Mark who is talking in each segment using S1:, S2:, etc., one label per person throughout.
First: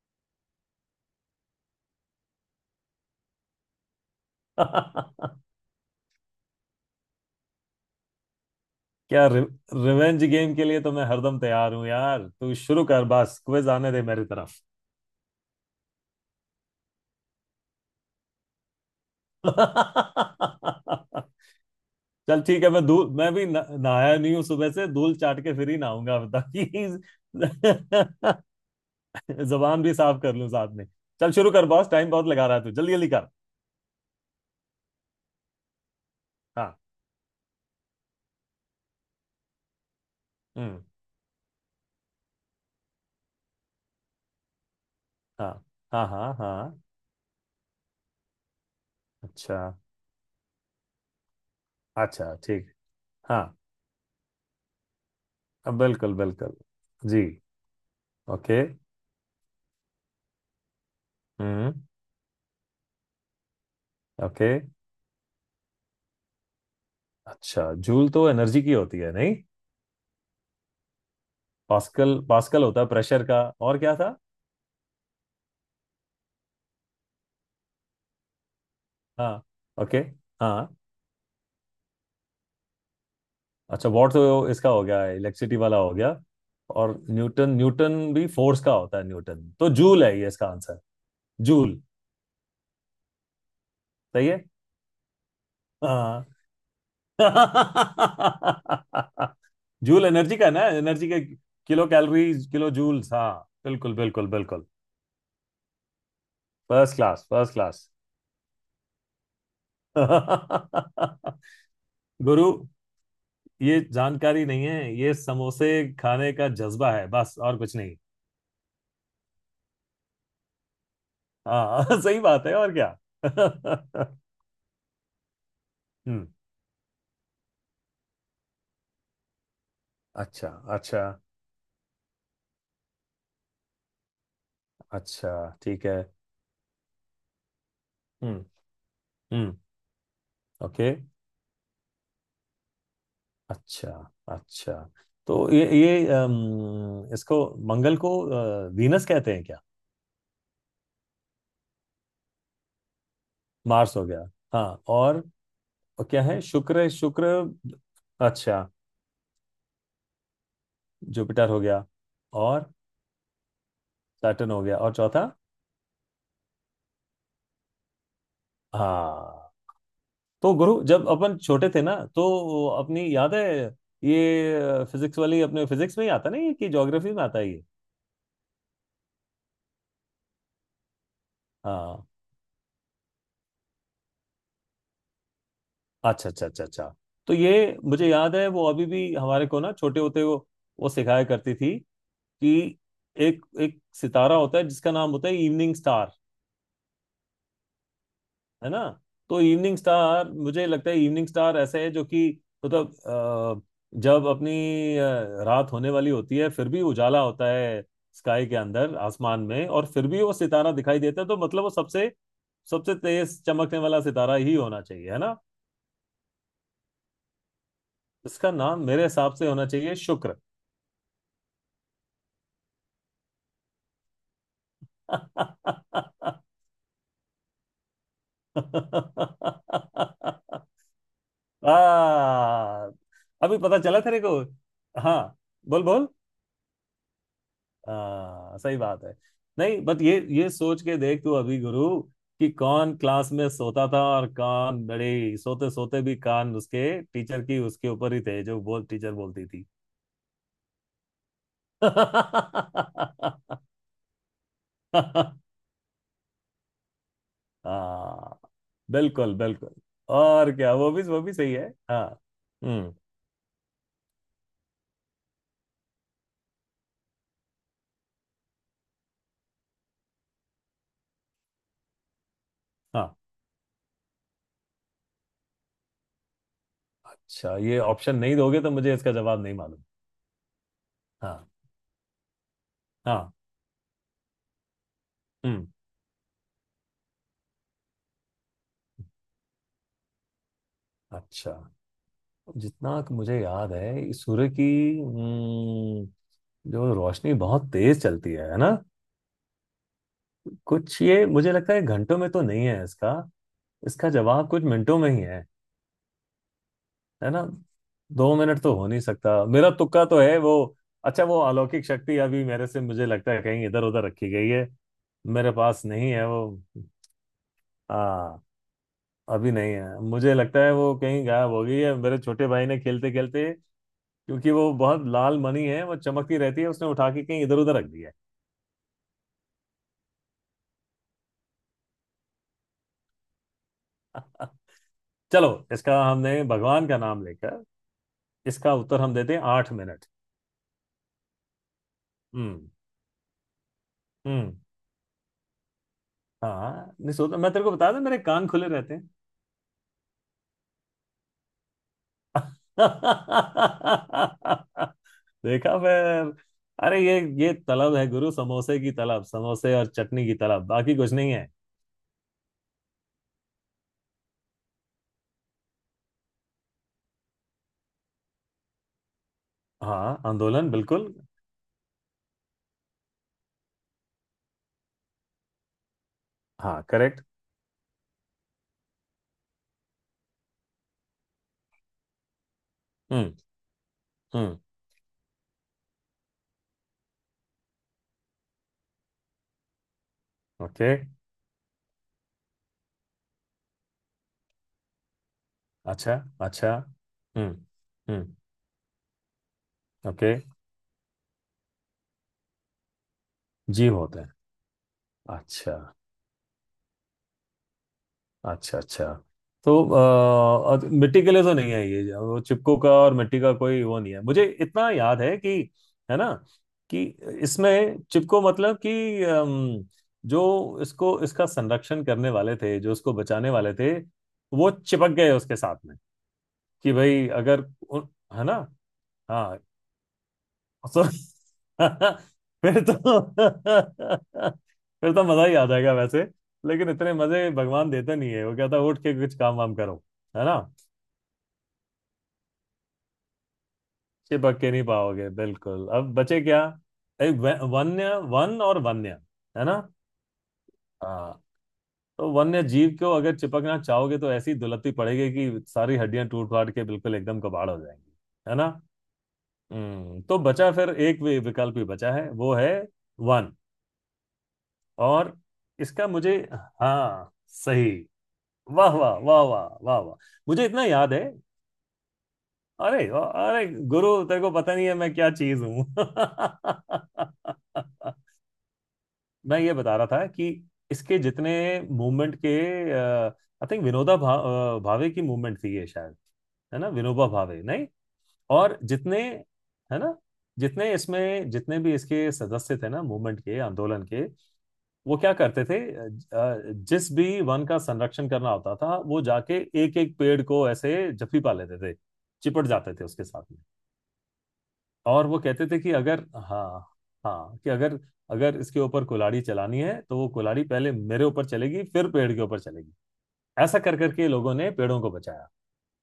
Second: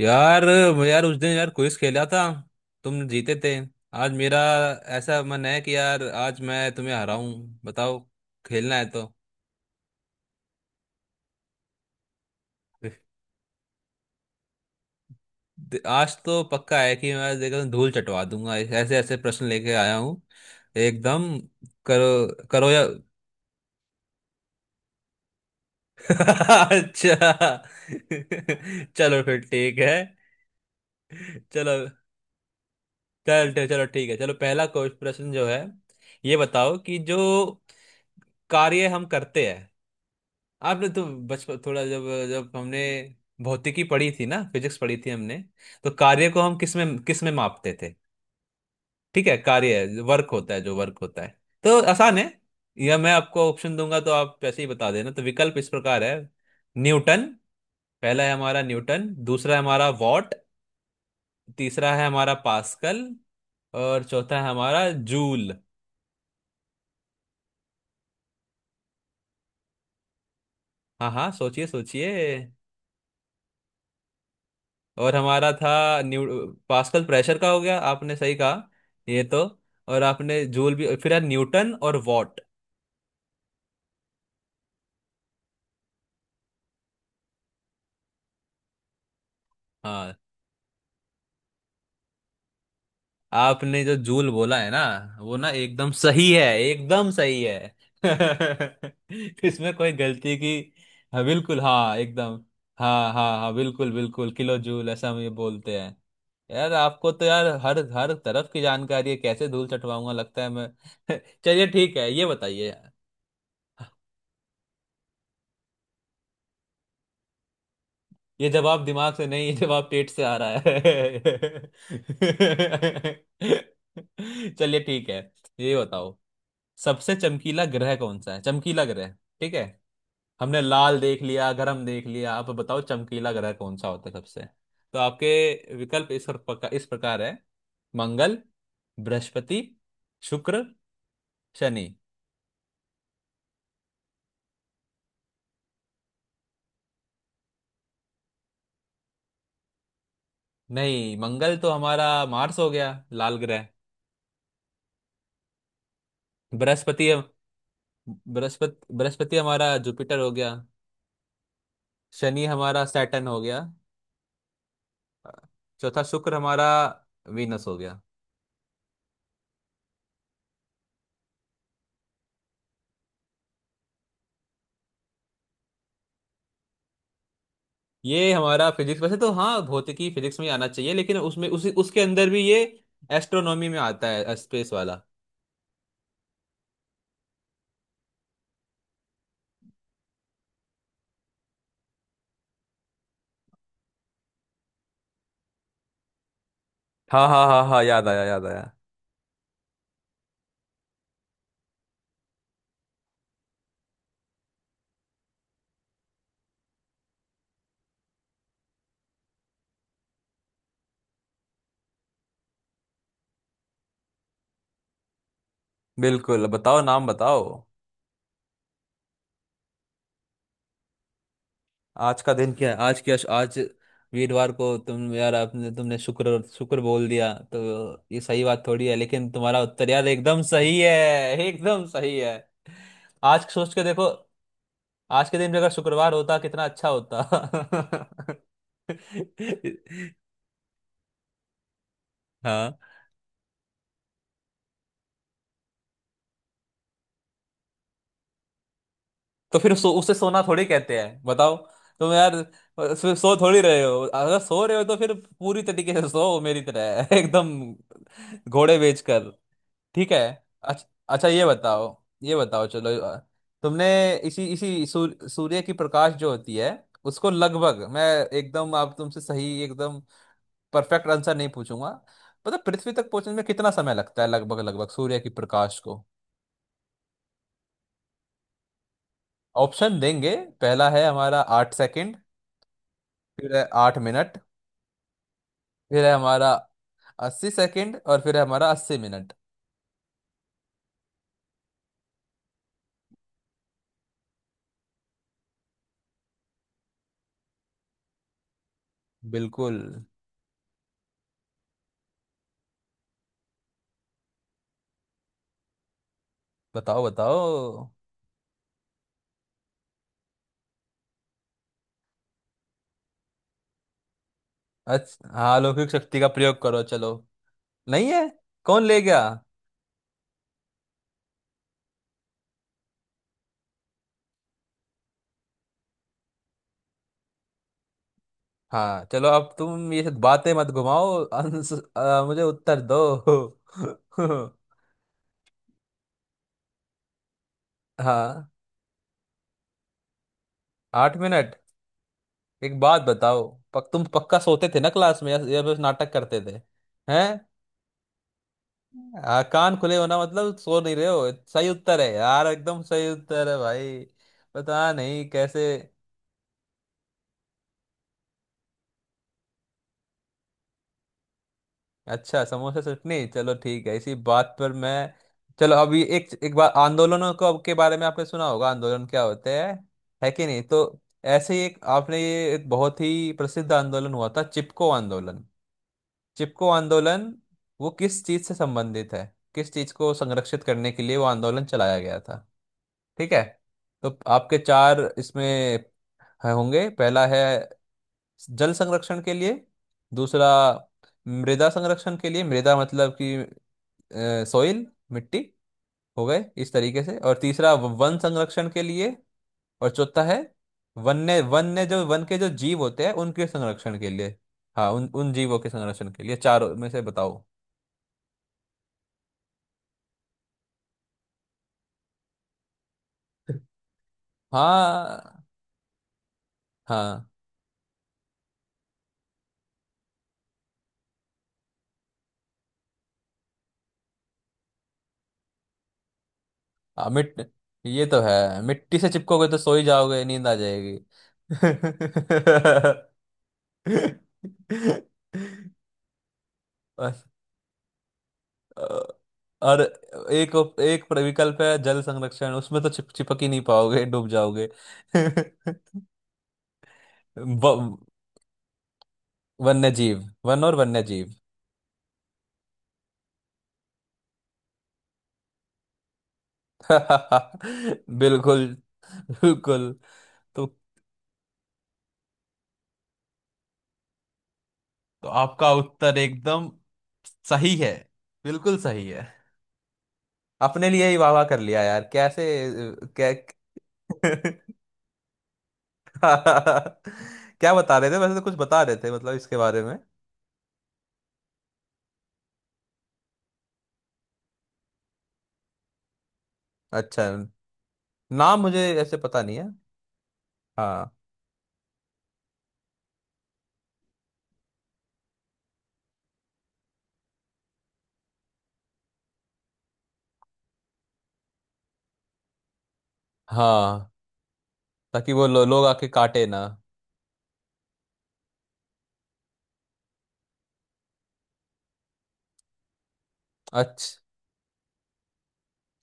S1: यार। मैं यार उस दिन यार क्विज खेला था। तुम जीते थे। आज मेरा ऐसा
S2: क्या।
S1: मन है कि यार आज मैं तुम्हें हराऊं, बताओ, खेलना है तो।
S2: रि, रिवेंज गेम के लिए तो मैं हरदम तैयार हूं यार, तू शुरू कर, बस क्विज आने दे मेरी तरफ।
S1: आज तो पक्का है कि मैं आज देखो धूल चटवा दूंगा, ऐसे ऐसे प्रश्न लेके आया हूँ। एकदम।
S2: चल
S1: करो
S2: ठीक है,
S1: करो या
S2: मैं भी नहाया नहीं हूं, सुबह से धूल चाट के फिर ही नहाऊंगा ताकि
S1: अच्छा। चलो फिर ठीक
S2: जबान
S1: है।
S2: भी साफ कर लूं साथ में। चल शुरू कर
S1: चलो
S2: बॉस, टाइम बहुत लगा रहा है, तू जल्दी जल्दी कर।
S1: चल चल- चलो ठीक है। चलो, पहला क्वेश्चन प्रश्न जो है, ये बताओ
S2: हाँ।
S1: कि जो कार्य हम करते हैं,
S2: हम्म।
S1: आपने तो बचपन थोड़ा जब जब हमने भौतिकी पढ़ी थी ना, फिजिक्स पढ़ी थी हमने,
S2: हाँ
S1: तो
S2: हाँ
S1: कार्य
S2: हाँ।
S1: को हम किस
S2: हाँ।
S1: में किस में मापते थे? ठीक है,
S2: अच्छा।
S1: कार्य वर्क होता है, जो वर्क होता है, तो आसान है।
S2: अच्छा ठीक।
S1: या मैं
S2: हाँ,
S1: आपको ऑप्शन दूंगा तो आप वैसे ही बता देना। तो विकल्प इस प्रकार है।
S2: बिल्कुल बिल्कुल। जी।
S1: न्यूटन, पहला है
S2: ओके।
S1: हमारा न्यूटन, दूसरा है हमारा वॉट,
S2: हम्म।
S1: तीसरा है हमारा पास्कल, और चौथा है
S2: ओके।
S1: हमारा जूल।
S2: अच्छा, जूल तो एनर्जी की होती है नहीं?
S1: हाँ हाँ, सोचिए
S2: पास्कल,
S1: सोचिए।
S2: पास्कल होता है प्रेशर का, और क्या था?
S1: और हमारा था न्यू, पास्कल प्रेशर का हो गया, आपने सही कहा। ये
S2: हाँ।
S1: तो।
S2: ओके।
S1: और आपने
S2: हाँ।
S1: जूल भी फिर है, न्यूटन और वॉट।
S2: अच्छा वॉट तो इसका हो गया, इलेक्ट्रिसिटी वाला हो गया। और न्यूटन, न्यूटन भी फोर्स का होता है न्यूटन। तो जूल
S1: हाँ।
S2: है, ये इसका आंसर। जूल।
S1: आपने जो
S2: सही
S1: जूल
S2: है।
S1: बोला है ना, वो ना एकदम
S2: हाँ।
S1: सही है, एकदम सही है। इसमें कोई
S2: जूल
S1: गलती
S2: एनर्जी का
S1: की।
S2: है ना, एनर्जी के
S1: हाँ बिल्कुल,
S2: किलो
S1: हाँ एकदम।
S2: कैलोरीज किलो
S1: हाँ
S2: जूल्स,
S1: हाँ
S2: हाँ
S1: हाँ, बिल्कुल
S2: बिल्कुल बिल्कुल
S1: बिल्कुल, किलो
S2: बिल्कुल।
S1: जूल ऐसा हम ये बोलते हैं। यार
S2: फर्स्ट
S1: आपको तो
S2: क्लास,
S1: यार
S2: फर्स्ट
S1: हर
S2: क्लास।
S1: हर तरफ की जानकारी है, कैसे धूल चटवाऊंगा लगता है मैं। चलिए ठीक है, ये
S2: गुरु,
S1: बताइए।
S2: ये जानकारी नहीं है, ये समोसे खाने का जज्बा है बस, और कुछ नहीं।
S1: ये जवाब दिमाग से नहीं, ये जवाब पेट से आ रहा है।
S2: हाँ सही बात है और क्या। हम्म।
S1: चलिए ठीक है, ये बताओ, सबसे चमकीला ग्रह कौन सा है, चमकीला ग्रह? ठीक है,
S2: अच्छा।
S1: हमने लाल
S2: अच्छा।
S1: देख लिया, गरम देख लिया, आप बताओ चमकीला ग्रह कौन सा होता है सबसे। तो
S2: अच्छा।
S1: आपके
S2: ठीक है।
S1: विकल्प इस प्रकार है। मंगल,
S2: हम्म। हम्म।
S1: बृहस्पति, शुक्र,
S2: ओके।
S1: शनि।
S2: अच्छा। अच्छा। तो ये इसको, मंगल को वीनस कहते हैं क्या?
S1: नहीं, मंगल तो हमारा मार्स हो गया, लाल ग्रह।
S2: मार्स हो गया। हाँ, और क्या है, शुक्र,
S1: बृहस्पति,
S2: शुक्र। अच्छा।
S1: बृहस्पति हमारा जुपिटर हो गया।
S2: जुपिटर हो गया।
S1: शनि
S2: और
S1: हमारा सैटर्न हो गया।
S2: सैटर्न हो गया और चौथा?
S1: चौथा शुक्र हमारा वीनस हो गया।
S2: हाँ। तो गुरु, जब अपन छोटे थे ना तो अपनी याद है, ये फिजिक्स वाली अपने फिजिक्स में ही आता नहीं है कि ज्योग्राफी में आता है ये?
S1: ये हमारा फिजिक्स, वैसे तो हाँ भौतिकी फिजिक्स में ही आना चाहिए, लेकिन उसमें उसी उसके
S2: हाँ।
S1: अंदर भी ये एस्ट्रोनॉमी में आता है, स्पेस वाला।
S2: अच्छा अच्छा अच्छा अच्छा। तो ये मुझे याद है, वो अभी भी हमारे को ना, छोटे होते वो सिखाया करती थी कि एक एक सितारा होता है जिसका नाम होता है इवनिंग स्टार,
S1: हाँ हाँ हाँ हाँ, याद आया याद आया।
S2: है ना। तो इवनिंग स्टार, मुझे लगता है इवनिंग स्टार ऐसे है जो कि, मतलब जब अपनी रात होने वाली होती है फिर भी उजाला होता है स्काई के अंदर, आसमान में, और फिर भी वो सितारा दिखाई देता है, तो मतलब वो सबसे सबसे तेज चमकने वाला सितारा ही होना चाहिए, है ना।
S1: बिल्कुल, बताओ नाम बताओ।
S2: इसका नाम मेरे हिसाब से होना चाहिए शुक्र।
S1: आज का दिन क्या है, आज क्या, आज वीरवार को तुम यार आपने तुमने शुक्र शुक्र बोल दिया तो ये सही बात थोड़ी है, लेकिन तुम्हारा उत्तर यार एकदम सही है,
S2: आ,
S1: एकदम सही है। आज
S2: अभी
S1: सोच
S2: पता
S1: के
S2: चला
S1: देखो,
S2: तेरे को। हाँ,
S1: आज के दिन भी अगर
S2: बोल बोल।
S1: शुक्रवार होता कितना अच्छा होता।
S2: हाँ सही बात है। नहीं बट ये सोच के देख तू अभी गुरु, कि
S1: हाँ।
S2: कौन क्लास में सोता था और कौन बड़े, सोते सोते भी कान उसके टीचर की उसके ऊपर ही थे, जो बोल टीचर बोलती
S1: तो
S2: थी।
S1: फिर उसे सोना थोड़ी कहते हैं, बताओ। तुम यार सो थोड़ी रहे हो, अगर सो रहे हो तो फिर पूरी तरीके से सो मेरी तरह एकदम,
S2: हाँ
S1: घोड़े बेच कर।
S2: बिल्कुल बिल्कुल।
S1: ठीक है।
S2: और क्या,
S1: अच्छा,
S2: वो
S1: अच्छा
S2: भी
S1: ये
S2: सही है
S1: बताओ,
S2: हाँ।
S1: ये बताओ, चलो
S2: हम्म।
S1: तुमने इसी इसी सूर्य की प्रकाश जो होती है उसको लगभग मैं एकदम, आप तुमसे सही एकदम परफेक्ट आंसर नहीं पूछूंगा, मतलब पृथ्वी तक
S2: हाँ।
S1: पहुंचने में कितना समय लगता है लगभग लगभग सूर्य की प्रकाश को।
S2: अच्छा, ये ऑप्शन नहीं दोगे तो मुझे इसका जवाब नहीं मालूम।
S1: ऑप्शन देंगे, पहला है हमारा
S2: हाँ।
S1: आठ सेकंड,
S2: हाँ।
S1: फिर है आठ मिनट,
S2: हम्म।
S1: फिर है हमारा अस्सी सेकंड और फिर है हमारा अस्सी मिनट।
S2: अच्छा, जितना कि मुझे याद है सूर्य की जो रोशनी बहुत तेज चलती है ना,
S1: बिल्कुल,
S2: कुछ ये मुझे लगता है घंटों में तो नहीं है इसका, इसका जवाब कुछ मिनटों में ही है
S1: बताओ
S2: है ना।
S1: बताओ।
S2: 2 मिनट तो हो नहीं सकता, मेरा तुक्का तो है वो। अच्छा, वो अलौकिक शक्ति अभी मेरे से, मुझे लगता है कहीं इधर उधर रखी गई है।
S1: अच्छा
S2: मेरे
S1: हाँ,
S2: पास
S1: अलौकिक
S2: नहीं
S1: शक्ति
S2: है
S1: का
S2: वो।
S1: प्रयोग करो, चलो। नहीं है?
S2: हाँ।
S1: कौन ले गया?
S2: अभी नहीं है, मुझे लगता है वो कहीं गायब हो गई है, मेरे छोटे भाई ने खेलते खेलते, क्योंकि वो बहुत लाल मणि है, वो चमकती रहती है, उसने उठा के कहीं इधर उधर रख दिया।
S1: हाँ, चलो अब तुम ये बातें मत घुमाओ, मुझे उत्तर दो।
S2: चलो इसका हमने भगवान का नाम लेकर,
S1: हाँ,
S2: इसका उत्तर हम देते हैं 8 मिनट।
S1: आठ मिनट।
S2: हम्म।
S1: एक बात बताओ, पक तुम पक्का
S2: हम्म।
S1: सोते थे ना क्लास में, या बस नाटक करते थे?
S2: हाँ, नहीं
S1: हैं?
S2: सोचा, मैं तेरे को बता दूं, मेरे कान खुले रहते हैं।
S1: कान खुले होना मतलब सो नहीं रहे हो, सही उत्तर है यार, एकदम सही उत्तर है भाई। पता नहीं कैसे।
S2: देखा फिर। अरे ये तलब है गुरु, समोसे की तलब, समोसे और चटनी की तलब, बाकी कुछ नहीं है।
S1: अच्छा समोसा चटनी, चलो ठीक है, इसी बात पर मैं। चलो, अभी एक एक बार आंदोलनों को के बारे में आपने सुना होगा, आंदोलन क्या होते हैं,
S2: हाँ
S1: है कि नहीं?
S2: आंदोलन
S1: तो
S2: बिल्कुल।
S1: ऐसे ही एक आपने ये एक बहुत ही प्रसिद्ध आंदोलन हुआ था, चिपको आंदोलन, चिपको
S2: हाँ करेक्ट।
S1: आंदोलन, वो किस चीज से संबंधित है, किस चीज को संरक्षित करने के लिए वो आंदोलन चलाया गया था?
S2: हम्म।
S1: ठीक है। तो आपके
S2: हम्म।
S1: चार इसमें है होंगे। पहला है जल संरक्षण के लिए, दूसरा
S2: ओके।
S1: मृदा संरक्षण के लिए, मृदा मतलब कि सॉइल, मिट्टी,
S2: अच्छा।
S1: हो गए इस
S2: अच्छा।
S1: तरीके से। और
S2: हम्म।
S1: तीसरा वन
S2: हम्म।
S1: संरक्षण के लिए। और चौथा
S2: ओके।
S1: है वन्य, वन्य जो वन के जो जीव होते हैं उनके
S2: जीव
S1: संरक्षण के
S2: होते हैं।
S1: लिए, हाँ उन उन जीवों के
S2: अच्छा।
S1: संरक्षण के लिए, चारों में से बताओ।
S2: अच्छा। अच्छा, तो मिट्टी के लिए तो नहीं है ये, वो चिपकू का और मिट्टी का कोई वो नहीं है, मुझे इतना याद है
S1: हाँ
S2: कि, है ना, कि
S1: हाँ,
S2: इसमें चिपको मतलब कि जो इसको इसका संरक्षण करने वाले थे, जो इसको बचाने वाले थे, वो चिपक गए उसके साथ में, कि
S1: आ,
S2: भाई
S1: मिट
S2: अगर
S1: ये
S2: उन-
S1: तो
S2: है ना।
S1: है, मिट्टी से चिपकोगे
S2: हाँ।
S1: तो सो ही जाओगे, नींद आ जाएगी।
S2: सो फिर तो
S1: बस।
S2: फिर तो मजा ही आ जाएगा वैसे, लेकिन इतने मजे भगवान देते नहीं है, वो कहता
S1: अ,
S2: है उठ के कुछ काम वाम
S1: और
S2: करो, है
S1: एक,
S2: ना।
S1: एक विकल्प है जल संरक्षण, उसमें तो चिपक ही नहीं पाओगे, डूब
S2: चिपक
S1: जाओगे।
S2: के नहीं पाओगे बिल्कुल, अब बचे क्या, एक
S1: व,
S2: वन्य, वन और वन्य, है ना।
S1: वन्य जीव, वन और वन्य जीव।
S2: हाँ। तो वन्य जीव को अगर चिपकना चाहोगे तो ऐसी दुलत्ती पड़ेगी कि सारी हड्डियां टूट फाट के बिल्कुल एकदम कबाड़ हो जाएंगी, है
S1: बिल्कुल
S2: ना।
S1: बिल्कुल।
S2: हम्म, तो
S1: तो
S2: बचा फिर एक विकल्प ही बचा है, वो है वन। और
S1: आपका
S2: इसका
S1: उत्तर
S2: मुझे,
S1: एकदम
S2: हाँ,
S1: सही
S2: सही।
S1: है, बिल्कुल
S2: वाह
S1: सही
S2: वाह
S1: है।
S2: वाह वाह वाह वाह। मुझे इतना
S1: अपने लिए
S2: याद
S1: ही
S2: है।
S1: वाह वाह कर लिया यार, कैसे
S2: अरे वाह,
S1: क्या।
S2: अरे गुरु, तेरे को पता नहीं है मैं क्या चीज हूँ।
S1: क्या बता रहे थे, वैसे तो कुछ बता रहे थे मतलब इसके
S2: मैं ये
S1: बारे
S2: बता
S1: में।
S2: रहा था कि इसके जितने मूवमेंट के, आई थिंक भावे की मूवमेंट थी ये शायद, है ना,
S1: अच्छा,
S2: विनोबा भावे, नहीं?
S1: नाम
S2: और
S1: मुझे ऐसे
S2: जितने,
S1: पता नहीं है।
S2: है ना, जितने
S1: हाँ
S2: इसमें जितने भी इसके सदस्य थे ना, मूवमेंट के, आंदोलन के, वो क्या करते थे, जिस भी वन का संरक्षण करना होता था वो जाके एक एक पेड़ को ऐसे जफी पा लेते थे, चिपट जाते थे उसके साथ में।
S1: हाँ,
S2: और
S1: ताकि
S2: वो
S1: वो
S2: कहते थे
S1: लोग
S2: कि
S1: आके
S2: अगर,
S1: काटे ना।
S2: हाँ हाँ, कि अगर अगर इसके ऊपर कुल्हाड़ी चलानी है तो वो कुल्हाड़ी पहले मेरे ऊपर चलेगी फिर पेड़ के ऊपर चलेगी। ऐसा कर
S1: अच्छा,
S2: करके लोगों ने पेड़ों को बचाया।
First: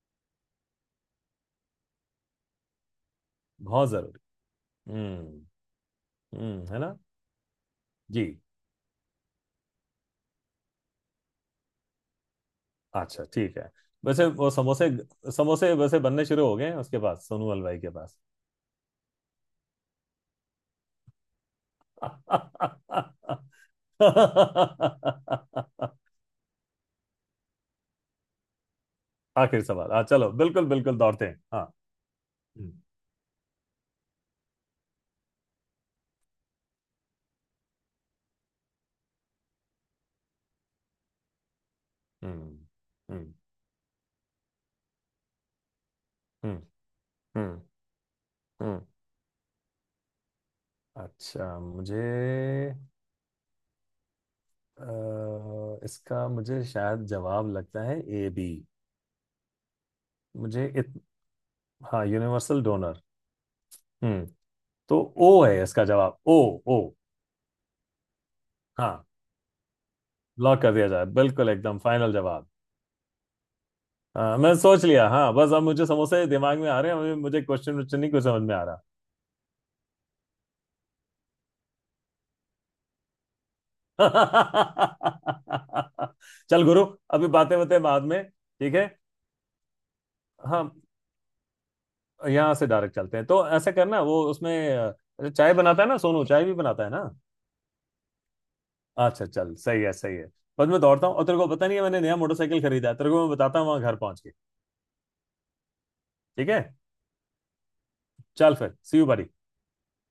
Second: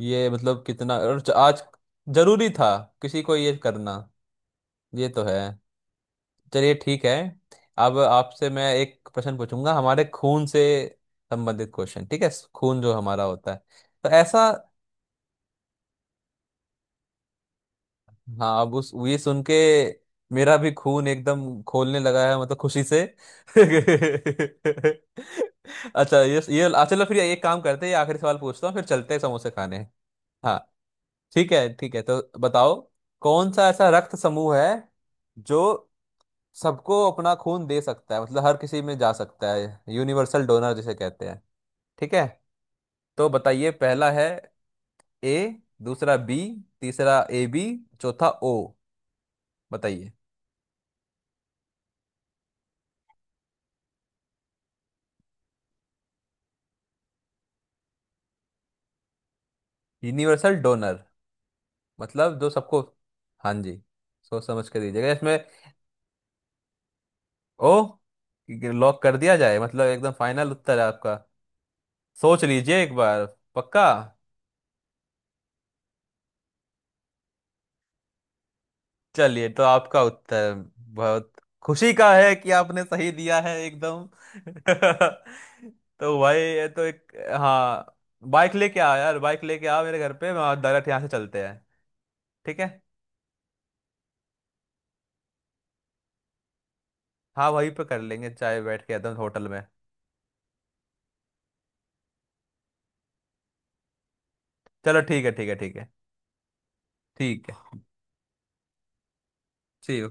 S1: ये मतलब कितना और आज जरूरी था किसी को ये
S2: बहुत
S1: करना।
S2: जरूरी।
S1: ये तो है।
S2: हम्म। हम्म।
S1: चलिए
S2: है ना।
S1: ठीक है, अब
S2: जी।
S1: आपसे मैं एक प्रश्न पूछूंगा, हमारे खून से संबंधित क्वेश्चन। ठीक है, खून जो हमारा
S2: अच्छा
S1: होता
S2: ठीक
S1: है,
S2: है।
S1: तो
S2: वैसे
S1: ऐसा।
S2: वो समोसे, समोसे वैसे बनने शुरू हो गए हैं उसके पास, सोनू हलवाई के पास।
S1: हाँ, अब उस ये सुन के मेरा भी खून एकदम खोलने लगा है, मतलब खुशी से। अच्छा, ये चलो फिर एक काम करते हैं, ये आखिरी सवाल पूछता हूँ, फिर चलते हैं समोसे
S2: आखिरी
S1: खाने।
S2: सवाल, हाँ चलो
S1: हाँ।
S2: बिल्कुल बिल्कुल, दौड़ते हैं
S1: ठीक
S2: हाँ।
S1: है ठीक है, तो
S2: हम्म।
S1: बताओ, कौन सा ऐसा रक्त समूह है जो सबको अपना खून दे सकता है, मतलब हर किसी में जा सकता है, यूनिवर्सल डोनर जिसे कहते हैं? ठीक है।
S2: हम्म।
S1: तो
S2: हम्म।
S1: बताइए, पहला है ए, दूसरा बी,
S2: हम्म।
S1: तीसरा ए
S2: हम्म।
S1: बी, चौथा ओ।
S2: हम्म।
S1: बताइए।
S2: अच्छा मुझे, इसका मुझे शायद जवाब लगता है AB।
S1: यूनिवर्सल
S2: मुझे इत,
S1: डोनर
S2: हाँ,
S1: मतलब जो
S2: यूनिवर्सल
S1: सबको,
S2: डोनर।
S1: हाँ जी,
S2: हम्म।
S1: सोच समझ कर
S2: तो
S1: दीजिएगा इसमें।
S2: ओ है, इसका जवाब ओ। ओ।
S1: ओ? लॉक
S2: हाँ,
S1: कर दिया जाए मतलब एकदम फाइनल
S2: लॉक कर
S1: उत्तर है
S2: दिया जाए,
S1: आपका?
S2: बिल्कुल एकदम फाइनल
S1: सोच
S2: जवाब।
S1: लीजिए एक बार, पक्का।
S2: हाँ मैं सोच लिया, हाँ, बस अब मुझे समोसे दिमाग में आ रहे हैं, मुझे क्वेश्चन वोश्चन नहीं कुछ समझ में आ रहा।
S1: चलिए, तो आपका उत्तर बहुत खुशी का है कि आपने सही दिया है एकदम। तो भाई
S2: चल
S1: ये तो
S2: गुरु,
S1: एक,
S2: अभी बातें बातें
S1: हाँ
S2: बाद में।
S1: बाइक
S2: ठीक
S1: लेके
S2: है।
S1: आ यार, बाइक लेके आ मेरे घर पे, वहाँ
S2: हाँ।
S1: डायरेक्ट यहाँ से चलते हैं।
S2: यहाँ
S1: ठीक है।
S2: से डायरेक्ट चलते हैं, तो ऐसे करना वो उसमें चाय बनाता है ना सोनू, चाय भी बनाता है ना?
S1: हाँ वहीं पे कर लेंगे चाय, बैठ के एकदम
S2: अच्छा
S1: होटल
S2: चल,
S1: में।
S2: सही है सही है। बस मैं दौड़ता हूँ, और तेरे को पता नहीं है, मैंने नया मोटरसाइकिल खरीदा है, तेरे को मैं बताता हूँ वहां घर पहुंच के।
S1: चलो ठीक है ठीक है ठीक है।
S2: ठीक है।
S1: ठीक है।
S2: चल फिर CU बड़ी।
S1: See you.